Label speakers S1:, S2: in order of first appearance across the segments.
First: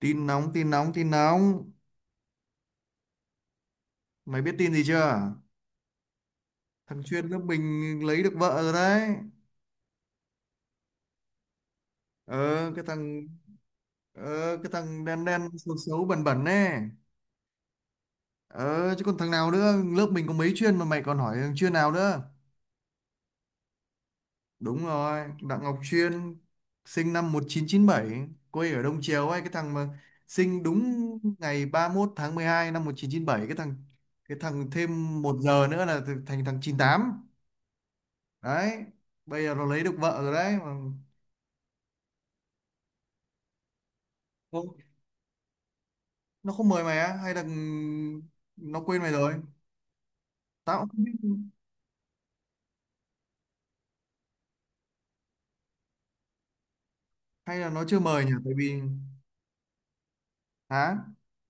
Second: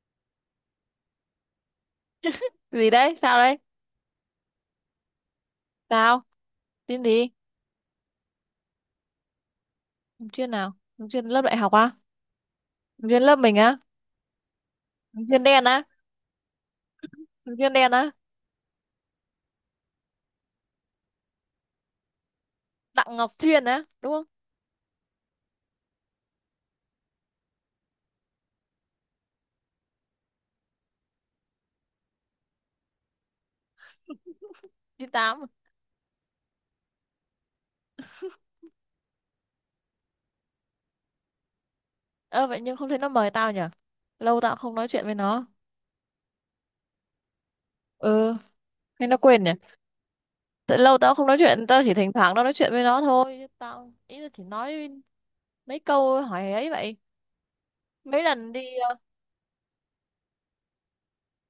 S1: Tin nóng tin nóng tin nóng!
S2: Gì đấy? Sao đấy?
S1: Mày biết tin gì chưa?
S2: Sao?
S1: Thằng
S2: Tin
S1: chuyên
S2: gì?
S1: lớp mình lấy được vợ rồi đấy.
S2: Ứng chuyên nào? Ứng chuyên lớp đại học á?
S1: Ờ, cái
S2: Ứng chuyên
S1: thằng
S2: lớp mình á?
S1: cái thằng đen
S2: Ứng
S1: đen
S2: chuyên đen
S1: xấu
S2: á?
S1: xấu bẩn bẩn ấy.
S2: Ứng chuyên đen á?
S1: Ờ chứ còn thằng nào nữa, lớp mình có mấy chuyên mà mày còn hỏi thằng chuyên nào nữa.
S2: Đặng Ngọc Chuyên á, đúng không?
S1: Đúng rồi, Đặng Ngọc Chuyên, sinh năm 1997, quê ở Đông Triều ấy, cái thằng mà sinh đúng ngày 31/12/1997, cái thằng thêm một
S2: 98?
S1: giờ nữa là thành thằng 98 đấy. Bây giờ nó lấy được vợ rồi đấy mà.
S2: Ơ vậy nhưng không thấy nó mời tao nhỉ. Lâu tao cũng
S1: Không,
S2: không nói chuyện với nó.
S1: nó không mời mày á, hay là
S2: Ừ.
S1: nó quên
S2: Hay
S1: mày
S2: nó
S1: rồi?
S2: quên nhỉ. Tại
S1: Tao cũng
S2: lâu
S1: không biết.
S2: tao cũng không nói chuyện, tao chỉ thỉnh thoảng tao nói chuyện với nó thôi, chứ tao ý là chỉ nói mấy câu hỏi ấy vậy.
S1: Hay là nó chưa
S2: Mấy
S1: mời nhỉ,
S2: lần
S1: tại
S2: đi
S1: vì… Hả?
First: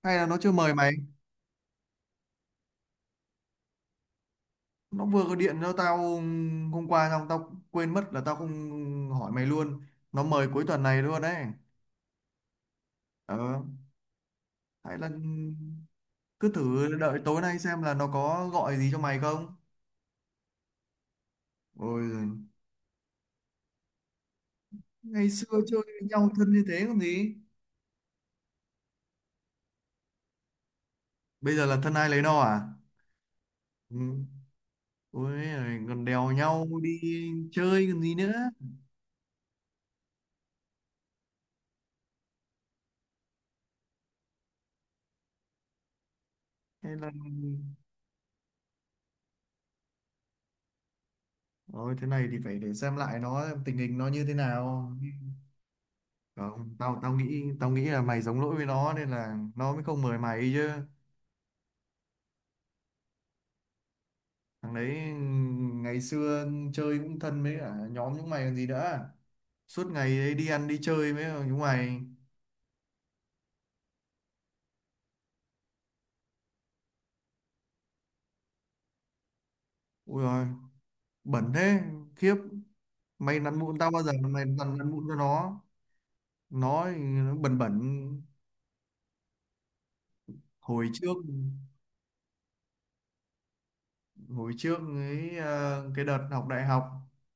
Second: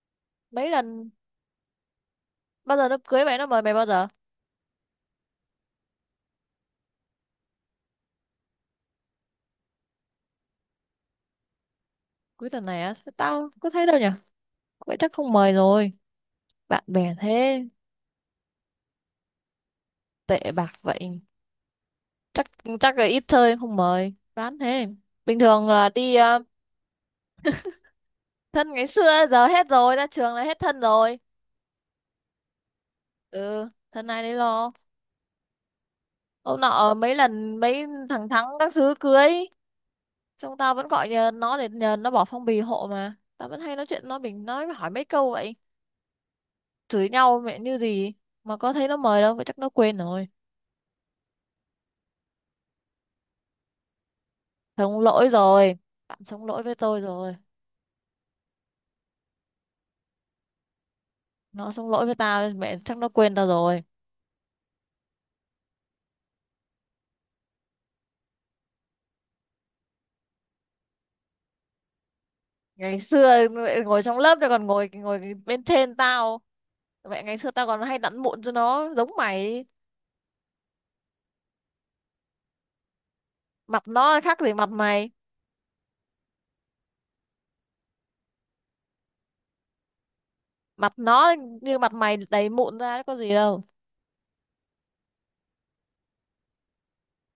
S1: Hay là nó chưa
S2: mấy
S1: mời mày.
S2: lần bao giờ nó cưới mày, nó mời mày bao giờ?
S1: Nó vừa có điện cho tao hôm qua, xong tao quên mất là tao không hỏi mày luôn. Nó mời cuối tuần này luôn đấy.
S2: Cuối tuần này á?
S1: Ờ,
S2: Tao có thấy đâu nhỉ. Vậy
S1: hay là
S2: chắc không mời rồi.
S1: cứ
S2: Bạn
S1: thử
S2: bè
S1: đợi tối nay
S2: thế.
S1: xem là nó có gọi gì cho mày không.
S2: Tệ bạc vậy.
S1: Ôi giời,
S2: Chắc chắc là ít chơi em không mời, đoán thế.
S1: ngày
S2: Bình
S1: xưa
S2: thường
S1: chơi
S2: là
S1: với
S2: đi
S1: nhau thân như thế còn gì.
S2: thân ngày xưa giờ hết rồi, ra trường là hết thân rồi.
S1: Bây giờ là thân ai lấy no à.
S2: Ừ,
S1: Ừ.
S2: thân này đấy lo.
S1: Ôi giời, còn đèo
S2: Ông
S1: nhau
S2: nọ
S1: đi
S2: mấy lần mấy
S1: chơi còn gì
S2: thằng
S1: nữa.
S2: thắng các thứ cưới xong tao vẫn gọi nhờ nó, để nhờ nó bỏ phong bì hộ, mà tao vẫn hay nói chuyện nó, mình nói hỏi mấy câu vậy.
S1: Hay
S2: Chửi
S1: là
S2: nhau mẹ như gì mà có thấy nó mời đâu, vậy chắc nó quên rồi.
S1: Ôi, thế này thì phải để xem lại nó xem tình hình nó như thế nào.
S2: Sống lỗi rồi. Bạn sống lỗi với
S1: Không, tao
S2: tôi
S1: tao
S2: rồi.
S1: nghĩ, tao nghĩ là mày giống lỗi với nó nên là nó mới không mời mày chứ.
S2: Nó sống lỗi với tao, mẹ, chắc nó quên tao rồi.
S1: Thằng đấy ngày xưa chơi cũng thân với cả nhóm chúng mày còn gì nữa, suốt ngày ấy đi ăn đi chơi với chúng mày.
S2: Ngày xưa mẹ ngồi trong lớp tao còn ngồi ngồi bên trên tao. Mẹ ngày xưa tao còn hay đặn mụn cho nó giống mày.
S1: Ui rồi, bẩn thế, khiếp! Mày nặn mụn
S2: Mặt
S1: tao bao giờ
S2: nó
S1: mà
S2: khác
S1: mày
S2: gì mặt
S1: nặn nặn mụn
S2: mày.
S1: cho nó? Nó thì nó bẩn bẩn. hồi
S2: Mặt
S1: trước
S2: nó như mặt mày đầy mụn ra có gì đâu.
S1: Hồi trước ấy, cái đợt học đại học,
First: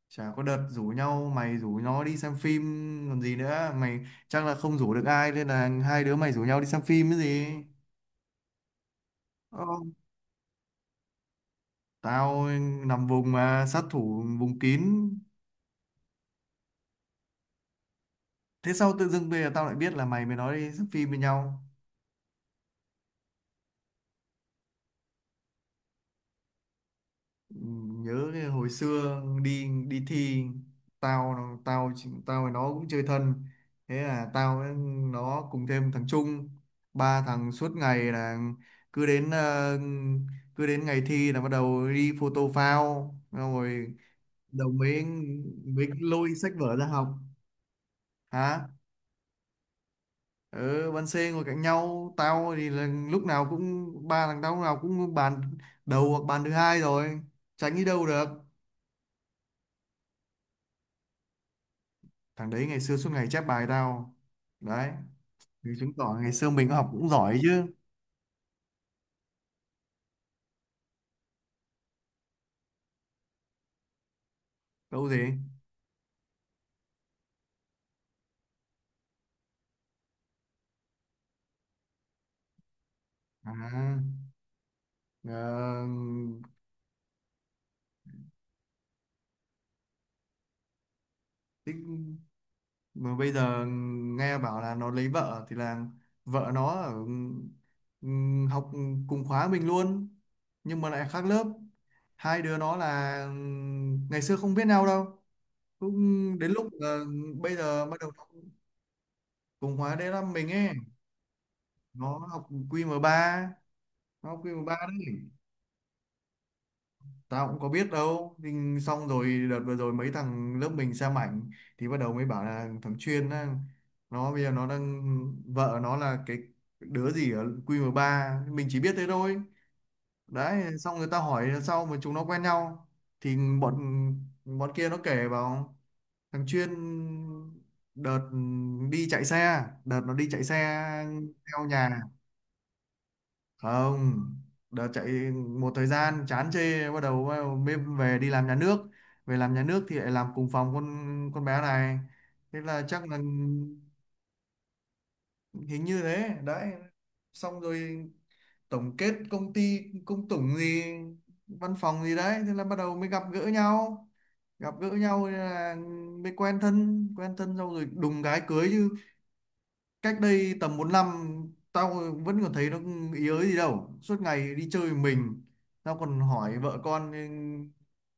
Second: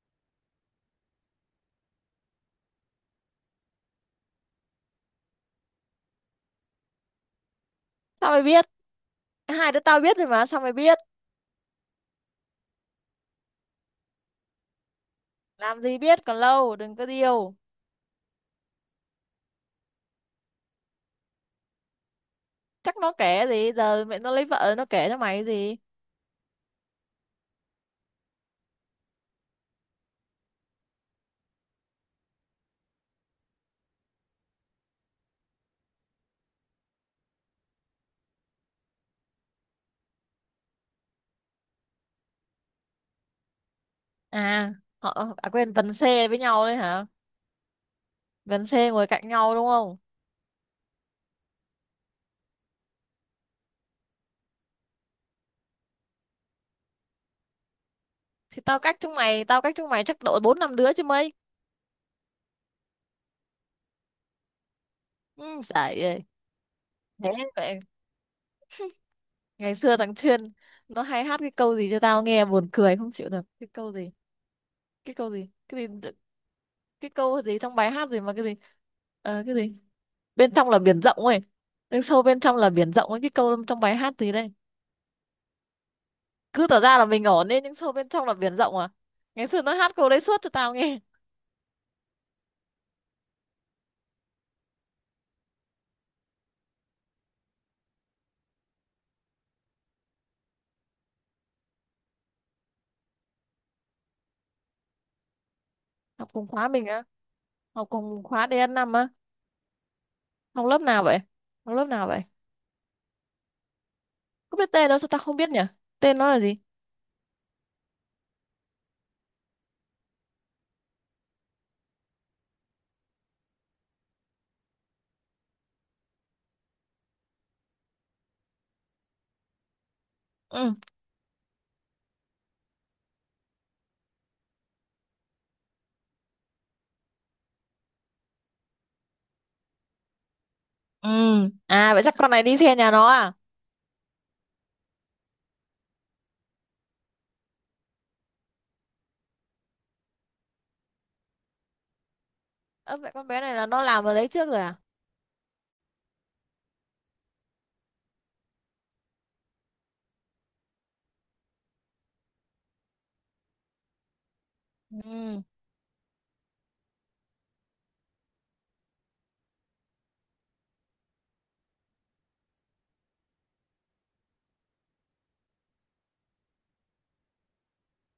S1: chả có đợt rủ nhau, mày rủ nó đi xem phim còn gì nữa mày. Chắc là không rủ được ai nên là hai đứa mày rủ nhau đi xem phim cái gì.
S2: Sao mày biết?
S1: Ờ,
S2: Hai đứa tao biết rồi mà sao mày biết?
S1: tao nằm vùng mà, sát thủ vùng kín.
S2: Làm gì biết, còn lâu, đừng có điêu.
S1: Thế sao tự dưng bây giờ tao lại biết là mày mới nói đi xem phim với nhau.
S2: Chắc nó kể gì, giờ mẹ nó lấy vợ nó kể cho mày cái gì?
S1: Nhớ cái hồi xưa đi đi thi, tao tao tao với nó cũng chơi thân. Thế là tao với nó cùng thêm thằng Trung, ba thằng suốt ngày là cứ đến ờ, cứ đến ngày thi là bắt đầu đi photo phao, xong rồi đầu
S2: À
S1: mới
S2: họ à, quên,
S1: mới
S2: Vân Xê
S1: lôi
S2: với
S1: sách
S2: nhau
S1: vở
S2: đấy
S1: ra
S2: hả?
S1: học.
S2: Vân
S1: Hả?
S2: Xê ngồi cạnh nhau đúng không?
S1: Ở ban C ngồi cạnh nhau, tao thì là lúc nào cũng ba thằng tao lúc nào cũng bàn đầu hoặc bàn thứ hai rồi, tránh đi đâu được.
S2: Thì tao cách chúng mày, tao cách chúng mày chắc độ bốn năm đứa chứ mấy.
S1: Thằng đấy ngày xưa suốt ngày chép bài tao đấy,
S2: Ừ,
S1: thì chứng
S2: giải
S1: tỏ
S2: ơi.
S1: ngày xưa mình học cũng giỏi chứ.
S2: Thế ngày xưa thằng Chuyên nó hay hát cái câu gì cho tao nghe buồn cười không chịu được. Cái câu gì?
S1: Đâu
S2: Cái câu
S1: gì.
S2: gì? Cái gì? Cái câu gì trong bài hát gì mà cái gì? Ờ, cái gì bên trong là biển rộng ấy. Nhưng sâu bên trong là biển rộng ấy, cái câu trong bài
S1: À,
S2: hát gì đây?
S1: ờ,
S2: Cứ tỏ ra là mình ổn ấy nhưng sâu bên trong là biển rộng à. Ngày xưa nó hát câu đấy suốt cho tao nghe.
S1: tích-, mà bây giờ nghe bảo là nó lấy vợ thì là vợ nó ở, ừ, học cùng khóa mình luôn, nhưng mà lại khác lớp. Hai đứa nó là, ngày xưa không biết nhau đâu, cũng
S2: Học cùng
S1: đến lúc
S2: khóa mình
S1: là
S2: á?
S1: bây giờ
S2: Học
S1: bắt đầu
S2: cùng
S1: nó
S2: khóa dn năm á?
S1: cùng khóa đến là mình
S2: Học
S1: ấy.
S2: lớp nào vậy? Học lớp nào
S1: nó
S2: vậy?
S1: học qm ba nó học
S2: Có
S1: qm
S2: biết
S1: ba
S2: tên nó, sao
S1: đấy.
S2: tao không biết nhỉ? Tên nó là gì?
S1: Tao cũng có biết đâu, nhưng xong rồi đợt vừa rồi mấy thằng lớp mình xem ảnh, thì bắt đầu mới bảo là thằng Chuyên á, nó bây giờ nó đang vợ nó là cái đứa gì ở QM3, mình chỉ biết thế thôi đấy.
S2: Ừ.
S1: Xong người ta hỏi là sao mà chúng nó quen nhau, thì bọn bọn kia nó kể vào thằng Chuyên đợt đợt nó đi chạy xe
S2: Ừ.
S1: theo
S2: À
S1: nhà.
S2: vậy chắc con này đi xe nhà nó à?
S1: Không, đợt chạy một thời gian chán chê, bắt đầu mới về đi làm nhà nước. Về làm nhà nước thì lại làm cùng phòng con bé này. Thế là
S2: Ơ
S1: chắc
S2: vậy
S1: là…
S2: con bé này là nó làm ở đấy trước rồi à?
S1: Hình như thế đấy. Xong rồi tổng kết công ty công tủng gì, văn phòng gì đấy, thế là bắt đầu mới gặp gỡ nhau. Gặp gỡ nhau
S2: Ừ.
S1: là Mới quen thân, xong rồi đùng cái cưới chứ. Cách đây tầm 4 năm tao vẫn còn thấy nó ý ới gì đâu, suốt ngày đi chơi mình. Tao còn hỏi vợ con,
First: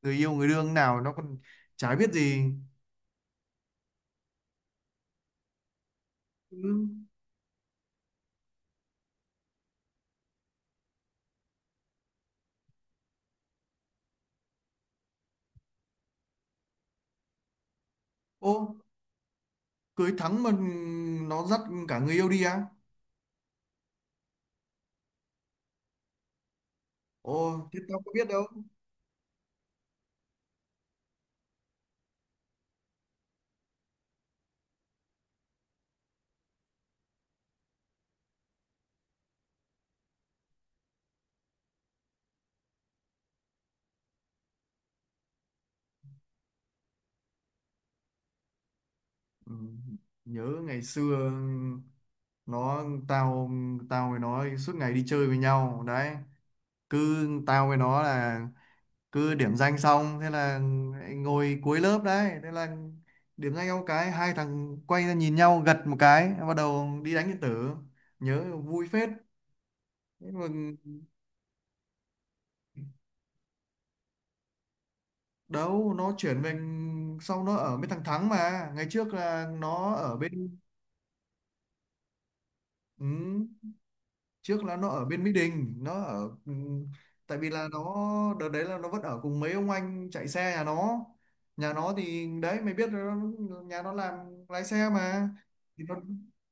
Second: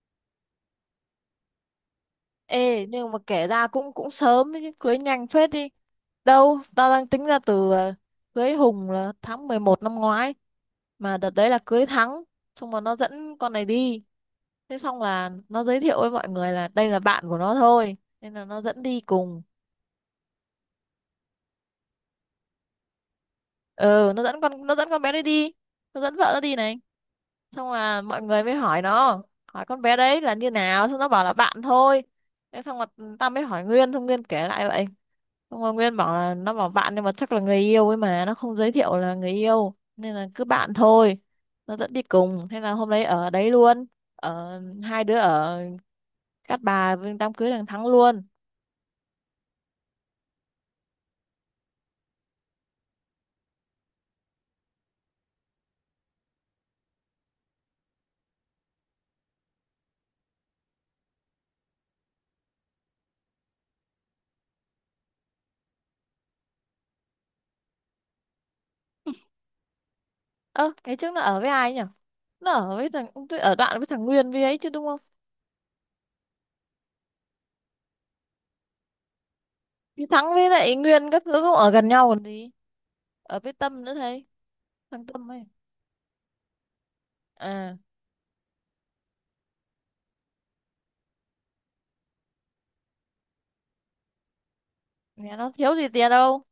S1: người yêu người đương nào nó còn chả biết gì.
S2: Ê, nhưng mà kể ra cũng cũng sớm đấy chứ, cưới nhanh phết đi. Đâu,
S1: Ừ.
S2: tao đang tính ra từ cưới Hùng là tháng 11 năm ngoái. Mà đợt đấy là cưới Thắng, xong rồi nó dẫn con này đi. Thế xong là nó giới thiệu với mọi người là đây là bạn của nó thôi. Nên là nó
S1: Ô,
S2: dẫn đi cùng.
S1: cưới Thắng mà nó dắt cả người yêu đi á?
S2: Ừ, nó dẫn con, nó dẫn con bé đấy đi. Nó dẫn vợ nó đi này.
S1: Ô
S2: Xong
S1: thế tao
S2: là
S1: có
S2: mọi
S1: biết đâu.
S2: người mới hỏi nó, hỏi con bé đấy là như nào, xong nó bảo là bạn thôi. Thế xong rồi tao mới hỏi Nguyên, xong Nguyên kể lại vậy. Xong rồi Nguyên bảo là nó bảo bạn nhưng mà chắc là người yêu ấy, mà nó không giới thiệu là người yêu nên là cứ bạn thôi. Nó dẫn đi cùng, thế là hôm đấy ở đấy luôn. Ở, hai đứa ở Cát Bà với đám cưới thằng Thắng luôn.
S1: Ừ, nhớ ngày xưa nó tao tao với nó suốt ngày đi chơi với nhau đấy. Cứ tao với nó là cứ điểm danh xong thế là ngồi cuối lớp đấy, thế là điểm danh ông cái, hai thằng quay ra nhìn nhau gật một cái, bắt đầu đi đánh điện tử. Nhớ vui phết. Thế mà…
S2: Ơ cái trước nó ở với ai nhỉ? Nó ở với thằng tôi, ở đoạn với thằng Nguyên với ấy chứ đúng không?
S1: Đâu, nó chuyển về xong nó ở bên thằng Thắng, mà ngày trước là nó
S2: Thì
S1: ở
S2: Thắng với
S1: bên,
S2: lại Nguyên các thứ cũng ở gần nhau còn gì. Ở
S1: ừ,
S2: với Tâm nữa thấy.
S1: trước là nó ở
S2: Thằng
S1: bên
S2: Tâm
S1: Mỹ
S2: ấy.
S1: Đình. Tại vì là
S2: À.
S1: nó, đợt đấy là nó vẫn ở cùng mấy ông anh chạy xe nhà nó. Nhà nó thì đấy mày biết rồi, nhà nó làm lái xe mà,
S2: Nhà nó thiếu
S1: thì
S2: gì
S1: nó
S2: tiền đâu.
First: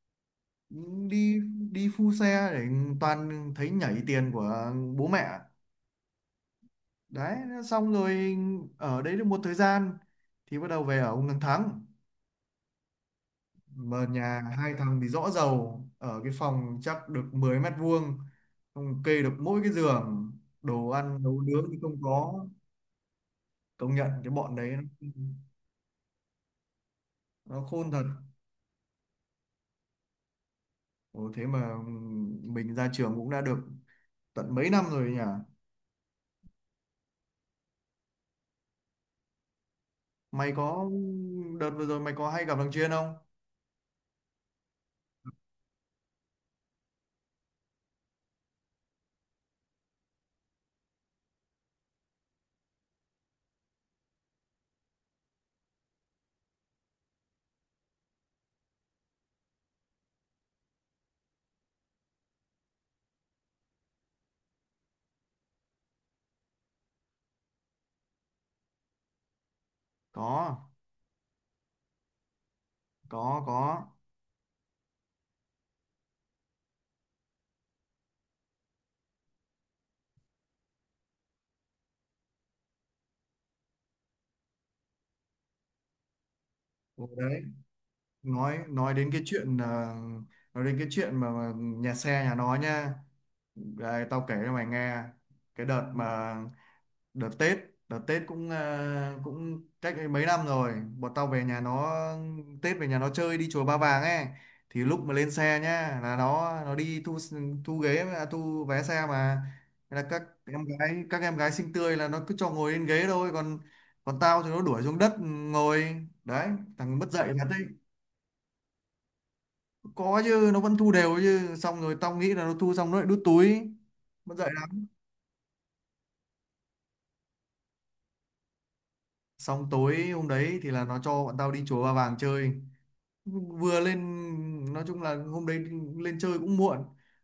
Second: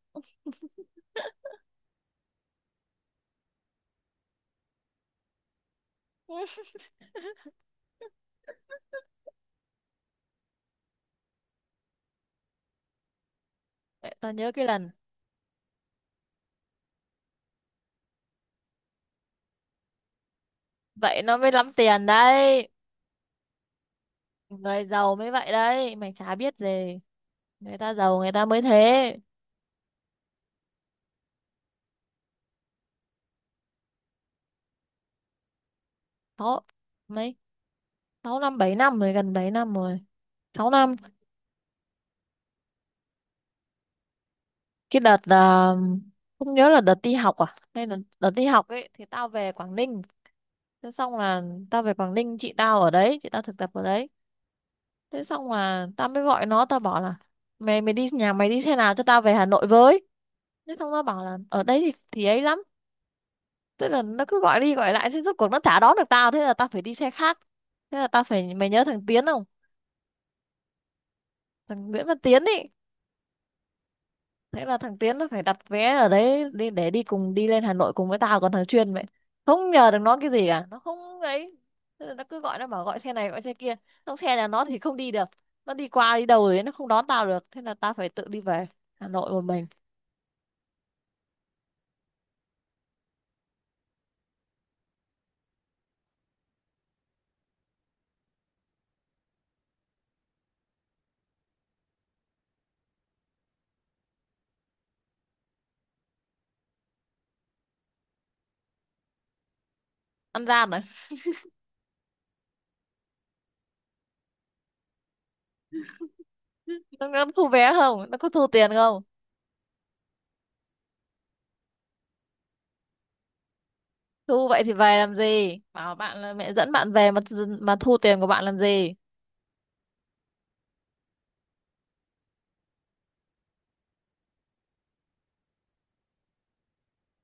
S1: đi đi phu xe để toàn thấy nhảy tiền của bố mẹ đấy. Xong rồi ở đấy được một thời gian thì bắt đầu về ở ông thằng Thắng, mà
S2: Vậy tao
S1: nhà
S2: nhớ cái
S1: hai
S2: lần
S1: thằng thì rõ rầu, ở cái phòng chắc được 10 mét vuông, không kê được mỗi cái giường, đồ ăn
S2: vậy nó
S1: nấu
S2: mới
S1: nướng
S2: lắm
S1: thì không
S2: tiền
S1: có.
S2: đấy.
S1: Công nhận cái bọn đấy,
S2: Người
S1: nó,
S2: giàu mới vậy đấy mày chả biết gì.
S1: nó
S2: Người
S1: khôn
S2: ta
S1: thật.
S2: giàu người ta mới thế.
S1: Ồ, thế mà mình ra trường cũng đã được tận mấy năm rồi nhỉ.
S2: Sáu, mấy, sáu năm bảy năm rồi, gần bảy năm rồi.
S1: Mày
S2: Sáu
S1: có,
S2: năm.
S1: đợt vừa rồi mày có hay gặp thằng Chuyên không?
S2: Cái đợt là không nhớ là đợt đi học à, hay là đợt đi học ấy, thì tao về Quảng Ninh. Thế xong là tao về Quảng Ninh, chị tao ở đấy, chị tao thực tập ở đấy. Thế xong là tao mới gọi nó, tao bảo là mày mày đi, nhà mày đi xe nào cho tao về Hà Nội với. Thế xong nó bảo là ở đấy thì ấy lắm. Tức là nó cứ gọi đi gọi lại, thế rốt cuộc nó chả đón được tao, thế là tao phải đi xe khác. Thế là tao phải, mày nhớ thằng Tiến không?
S1: Có,
S2: Thằng Nguyễn Văn Tiến ý.
S1: có, có.
S2: Thế là thằng Tiến nó phải đặt vé ở đấy đi để đi cùng, đi lên Hà Nội cùng với tao, còn thằng Chuyên vậy không nhờ được nó cái gì cả, nó không ấy. Thế là nó cứ gọi, nó bảo gọi xe này gọi xe kia, trong xe nhà nó thì không đi được. Nó đi qua đi đâu rồi nó không đón
S1: Ủa
S2: tao
S1: đấy,
S2: được, thế là tao phải tự đi
S1: nói
S2: về
S1: nói
S2: Hà
S1: đến cái
S2: Nội một
S1: chuyện,
S2: mình.
S1: nói đến cái chuyện mà nhà xe nhà nó nha, đây tao kể cho mày nghe. Cái đợt mà đợt Tết đợt Tết cũng, à, cũng cách ấy mấy năm rồi, bọn tao về nhà nó Tết, về nhà nó chơi đi chùa Ba Vàng ấy. Thì lúc mà lên xe nhá, là nó đi thu thu ghế, à, thu vé xe mà. Thế là
S2: Ăn gian rồi.
S1: các em gái xinh tươi là nó cứ cho ngồi lên ghế thôi, còn còn tao thì nó đuổi xuống đất ngồi đấy. Thằng
S2: nó,
S1: mất
S2: nó
S1: dạy thật
S2: thu
S1: đấy,
S2: vé không, nó có thu tiền không?
S1: có chứ nó vẫn thu đều chứ, xong rồi tao nghĩ là nó thu xong nó lại đút túi. Mất dạy
S2: Thu vậy thì
S1: lắm.
S2: về làm gì? Bảo bạn là mẹ dẫn bạn về mà. Mà thu tiền của bạn làm gì?
S1: Xong tối hôm đấy thì là nó cho bọn tao đi chùa Ba Vàng chơi, vừa lên, nói chung là hôm đấy lên chơi cũng muộn.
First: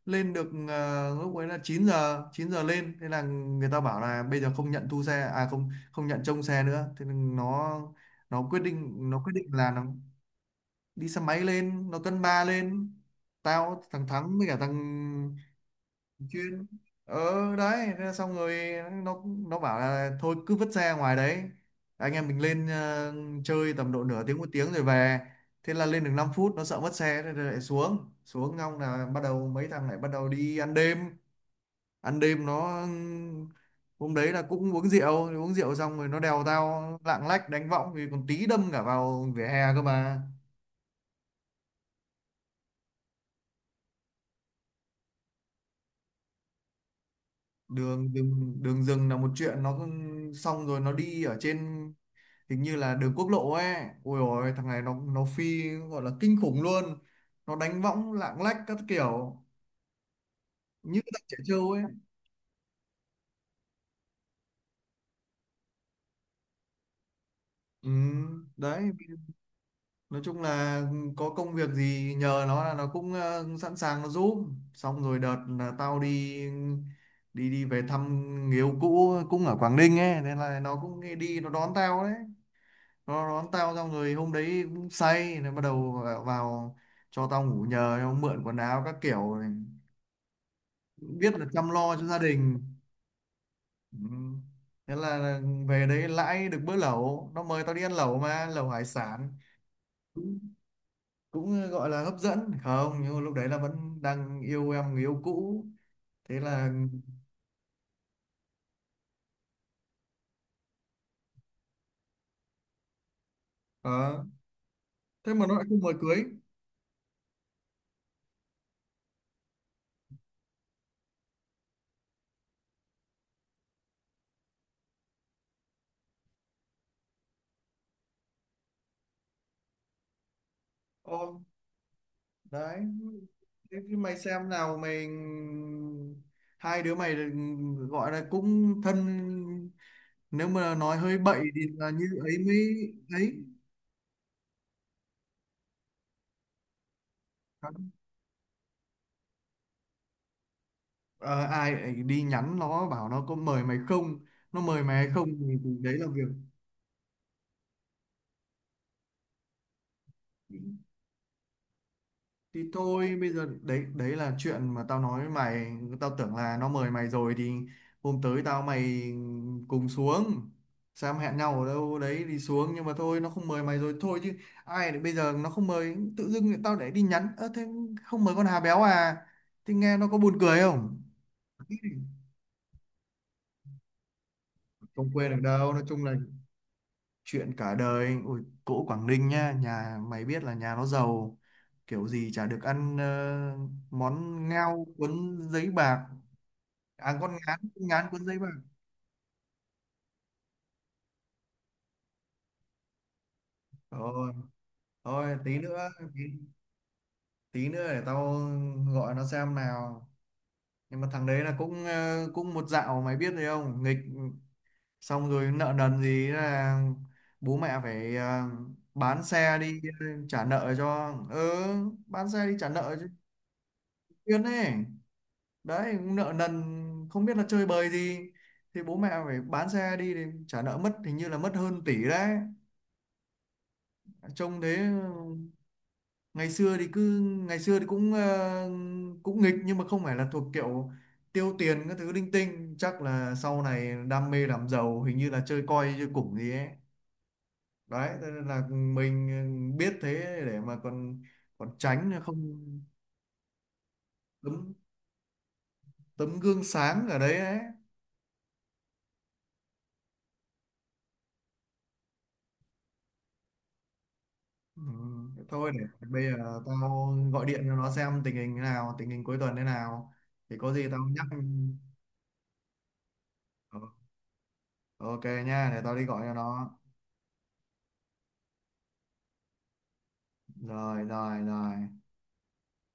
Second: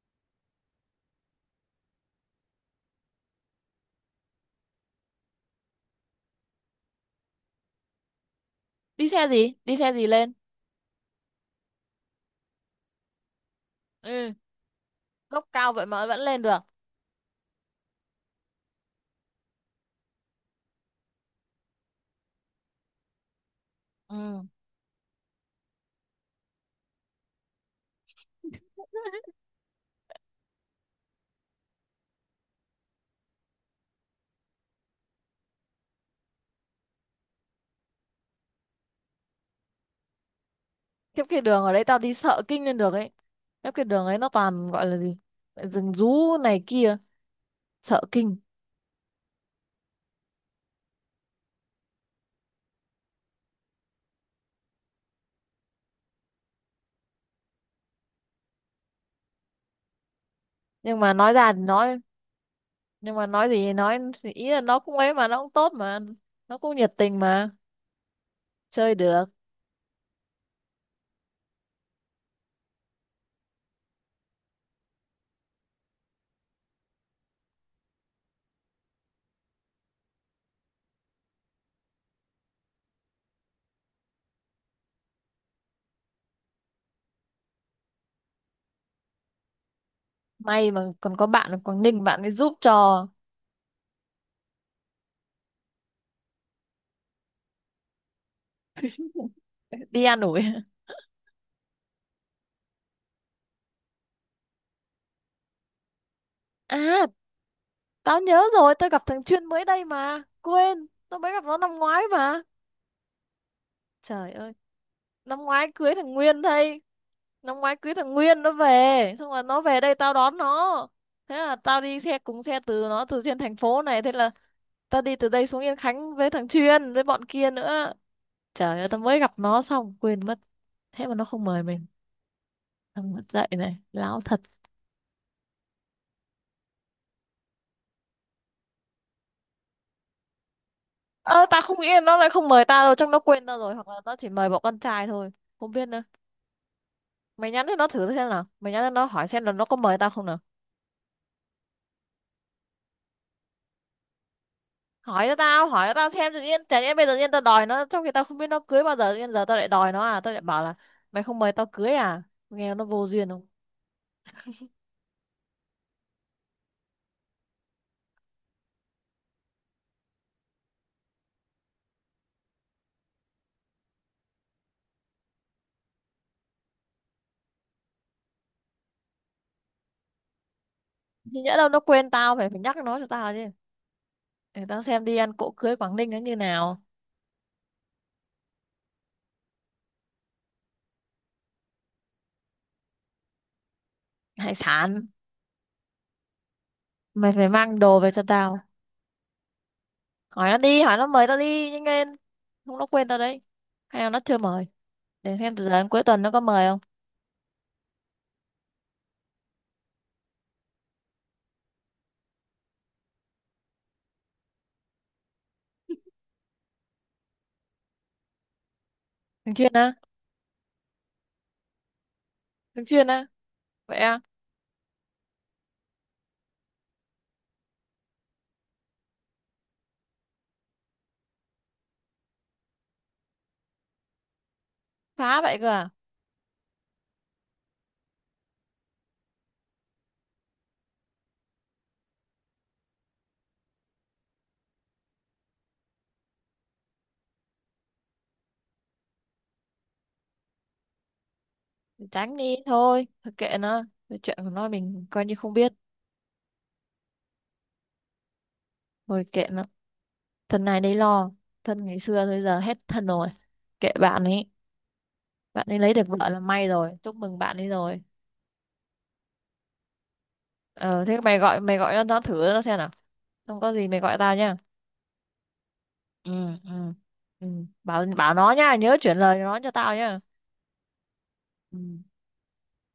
S1: Lên được, à, lúc ấy là 9 giờ lên, thế là người ta bảo là bây giờ không nhận thu xe, à không, không nhận trông xe nữa, thế nên nó,
S2: Đi
S1: nó
S2: xe
S1: quyết định
S2: gì?
S1: là
S2: Đi
S1: nó
S2: xe gì lên?
S1: đi xe máy lên, nó cân ba lên, tao thằng
S2: Ừ,
S1: Thắng với cả thằng
S2: gốc cao vậy mà vẫn lên được.
S1: Chuyên. Ờ đấy thế là xong rồi, nó bảo là thôi cứ vứt xe ngoài đấy, anh em mình lên, chơi tầm độ nửa tiếng
S2: Ừ.
S1: một tiếng rồi về. Thế là lên được 5 phút nó sợ mất xe, thế là lại xuống, xong là bắt đầu mấy thằng lại bắt đầu đi ăn đêm. Ăn đêm, nó hôm đấy là cũng uống rượu, xong rồi nó đèo tao lạng lách đánh võng thì còn tí đâm cả vào vỉa hè cơ mà.
S2: Kiếp cái đường ở đấy tao đi sợ kinh lên được ấy. Kiếp cái đường ấy nó toàn gọi là gì? Rừng rú này kia, sợ
S1: Đường
S2: kinh.
S1: đường Đường rừng là một chuyện, nó xong rồi nó đi ở trên hình như là đường quốc lộ ấy. Ôi ôi, thằng này nó phi gọi là kinh khủng luôn, nó đánh võng lạng lách các kiểu như
S2: Nhưng mà
S1: thằng
S2: nói
S1: trẻ
S2: ra thì
S1: trâu ấy.
S2: nói, nhưng mà nói gì thì nói, thì ý là nó cũng ấy mà, nó cũng tốt mà, nó cũng nhiệt tình mà,
S1: Ừ, đấy.
S2: chơi được.
S1: Nói chung là có công việc gì nhờ nó là nó cũng, sẵn sàng nó giúp. Xong rồi đợt là tao đi, đi về thăm người yêu cũ cũng ở Quảng Ninh ấy, nên là nó cũng đi, nó đón tao đấy. Nó đón tao xong rồi hôm đấy cũng say, nó bắt đầu vào cho tao ngủ nhờ, nó mượn quần áo các kiểu này.
S2: May mà còn có
S1: Biết là
S2: bạn ở
S1: chăm
S2: Quảng
S1: lo cho
S2: Ninh,
S1: gia
S2: bạn ấy
S1: đình.
S2: giúp cho.
S1: Ừ. Thế là về đấy lãi được bữa lẩu, nó mời tao đi ăn lẩu mà, lẩu hải sản.
S2: Đi an
S1: Cũng
S2: ủi.
S1: cũng ờ, gọi là hấp dẫn không, nhưng mà lúc đấy là vẫn đang yêu em người yêu cũ, thế là…
S2: À, tao nhớ rồi, tao gặp thằng Chuyên mới đây mà. Quên, tao mới gặp nó năm ngoái mà.
S1: Ờ,
S2: Trời ơi,
S1: thế
S2: năm
S1: mà nó lại
S2: ngoái
S1: không mời
S2: cưới thằng
S1: cưới.
S2: Nguyên đây. Năm ngoái cưới thằng Nguyên nó về. Xong rồi nó về đây tao đón nó. Thế là tao đi xe cùng xe từ nó, từ trên thành phố này. Thế là tao đi từ đây xuống Yên Khánh với thằng Chuyên, với bọn kia nữa. Trời ơi, tao mới gặp nó xong, quên mất. Thế mà
S1: Ồ
S2: nó không mời mình.
S1: đấy,
S2: Tao mất dạy này,
S1: thế thì mày
S2: láo thật.
S1: xem nào mày, hai đứa mày gọi là cũng thân, nếu mà nói hơi bậy
S2: Ơ,
S1: thì
S2: tao không nghĩ
S1: là
S2: là
S1: như
S2: nó lại
S1: ấy
S2: không mời tao
S1: mới
S2: đâu, chắc nó
S1: ấy.
S2: quên tao rồi. Hoặc là nó chỉ mời bọn con trai thôi. Không biết nữa. Mày nhắn cho nó thử xem nào, mày nhắn cho nó hỏi xem là nó có mời tao không nào.
S1: Ờ, ai lại đi nhắn nó bảo nó có mời mày không. Nó mời mày hay không
S2: hỏi cho
S1: thì,
S2: tao
S1: thì
S2: hỏi
S1: đấy
S2: cho
S1: là
S2: tao
S1: việc,
S2: xem, tự nhiên chả nhẽ bây giờ tự nhiên tao đòi nó, trong khi tao không biết nó cưới bao giờ, tự nhiên giờ tao lại đòi nó à, tao lại bảo là mày không mời tao cưới à,
S1: thì
S2: nghe nó vô
S1: thôi
S2: duyên
S1: bây giờ
S2: không?
S1: đấy, đấy là chuyện mà tao nói với mày. Tao tưởng là nó mời mày rồi thì hôm tới tao mày cùng xuống Sam, hẹn nhau ở đâu đấy đi xuống, nhưng mà thôi nó không mời mày rồi thôi chứ. Ai lại bây giờ nó không mời, tự dưng lại tao để đi nhắn, ơ thế không mời con Hà Béo à, thì nghe nó có buồn cười không.
S2: Thì nhỡ đâu nó quên tao, phải phải nhắc nó cho tao chứ. Để tao xem
S1: Không
S2: đi
S1: quên
S2: ăn
S1: được
S2: cỗ
S1: đâu,
S2: cưới
S1: nói
S2: Quảng
S1: chung
S2: Ninh
S1: là
S2: nó như nào.
S1: chuyện cả đời. Ui cỗ Quảng Ninh nhá, nhà mày biết là nhà nó giàu, kiểu gì chả được ăn, món
S2: Hải
S1: ngao
S2: sản.
S1: cuốn giấy bạc, à con
S2: Mày phải
S1: ngán,
S2: mang đồ
S1: ngán
S2: về cho
S1: cuốn giấy bạc.
S2: tao. Hỏi nó đi, hỏi nó mời tao đi nhanh lên, không nó quên tao đấy. Hay là nó
S1: Rồi,
S2: chưa mời.
S1: thôi
S2: Để xem
S1: tí
S2: từ giờ đến
S1: nữa,
S2: cuối tuần
S1: tí,
S2: nó có mời không.
S1: tí nữa để tao gọi nó xem nào. Nhưng mà thằng đấy là cũng, cũng một dạo mày biết rồi không nghịch, xong rồi nợ nần gì là bố mẹ phải, bán
S2: Thường
S1: xe
S2: xuyên
S1: đi,
S2: á?
S1: trả nợ cho. Ừ, bán xe đi trả
S2: Thường
S1: nợ cho
S2: xuyên á? Vậy à?
S1: Tuyên ấy. Đấy, nợ nần không biết là chơi bời gì, thì bố mẹ phải bán xe đi thì trả nợ mất, hình như là mất hơn tỷ đấy. Trông thế,
S2: Phá vậy cơ à?
S1: ngày xưa thì cứ ngày xưa thì cũng, cũng nghịch nhưng mà không phải là thuộc kiểu tiêu tiền các thứ linh tinh, chắc là sau này đam mê làm giàu, hình như là chơi coi chơi củng gì ấy. Đấy, thế nên là mình biết thế để mà còn, còn tránh không.
S2: Tránh đi thôi, thôi kệ nó. Cái chuyện của nó
S1: Tấm
S2: mình coi như không biết.
S1: Tấm gương sáng ở đấy ấy.
S2: Thôi kệ nó. Thân này đấy lo. Thân ngày xưa bây giờ hết thân rồi. Kệ bạn ấy.
S1: Ừ,
S2: Bạn
S1: thôi
S2: ấy
S1: để
S2: lấy được
S1: bây
S2: vợ là
S1: giờ
S2: may rồi,
S1: tao
S2: chúc mừng
S1: gọi
S2: bạn
S1: điện
S2: ấy
S1: cho nó
S2: rồi.
S1: xem tình hình thế nào, tình hình cuối tuần thế nào thì có gì tao
S2: Ờ thế
S1: nhắc.
S2: mày gọi, mày gọi nó thử nó xem nào. Không có
S1: Ừ,
S2: gì mày gọi tao nhá.
S1: ok nha, để tao đi gọi
S2: Ừ.
S1: cho nó.
S2: Ừ. Ừ. bảo bảo nó nhá, nhớ chuyển lời nó cho tao nhá.
S1: Rồi rồi rồi.
S2: Ừ.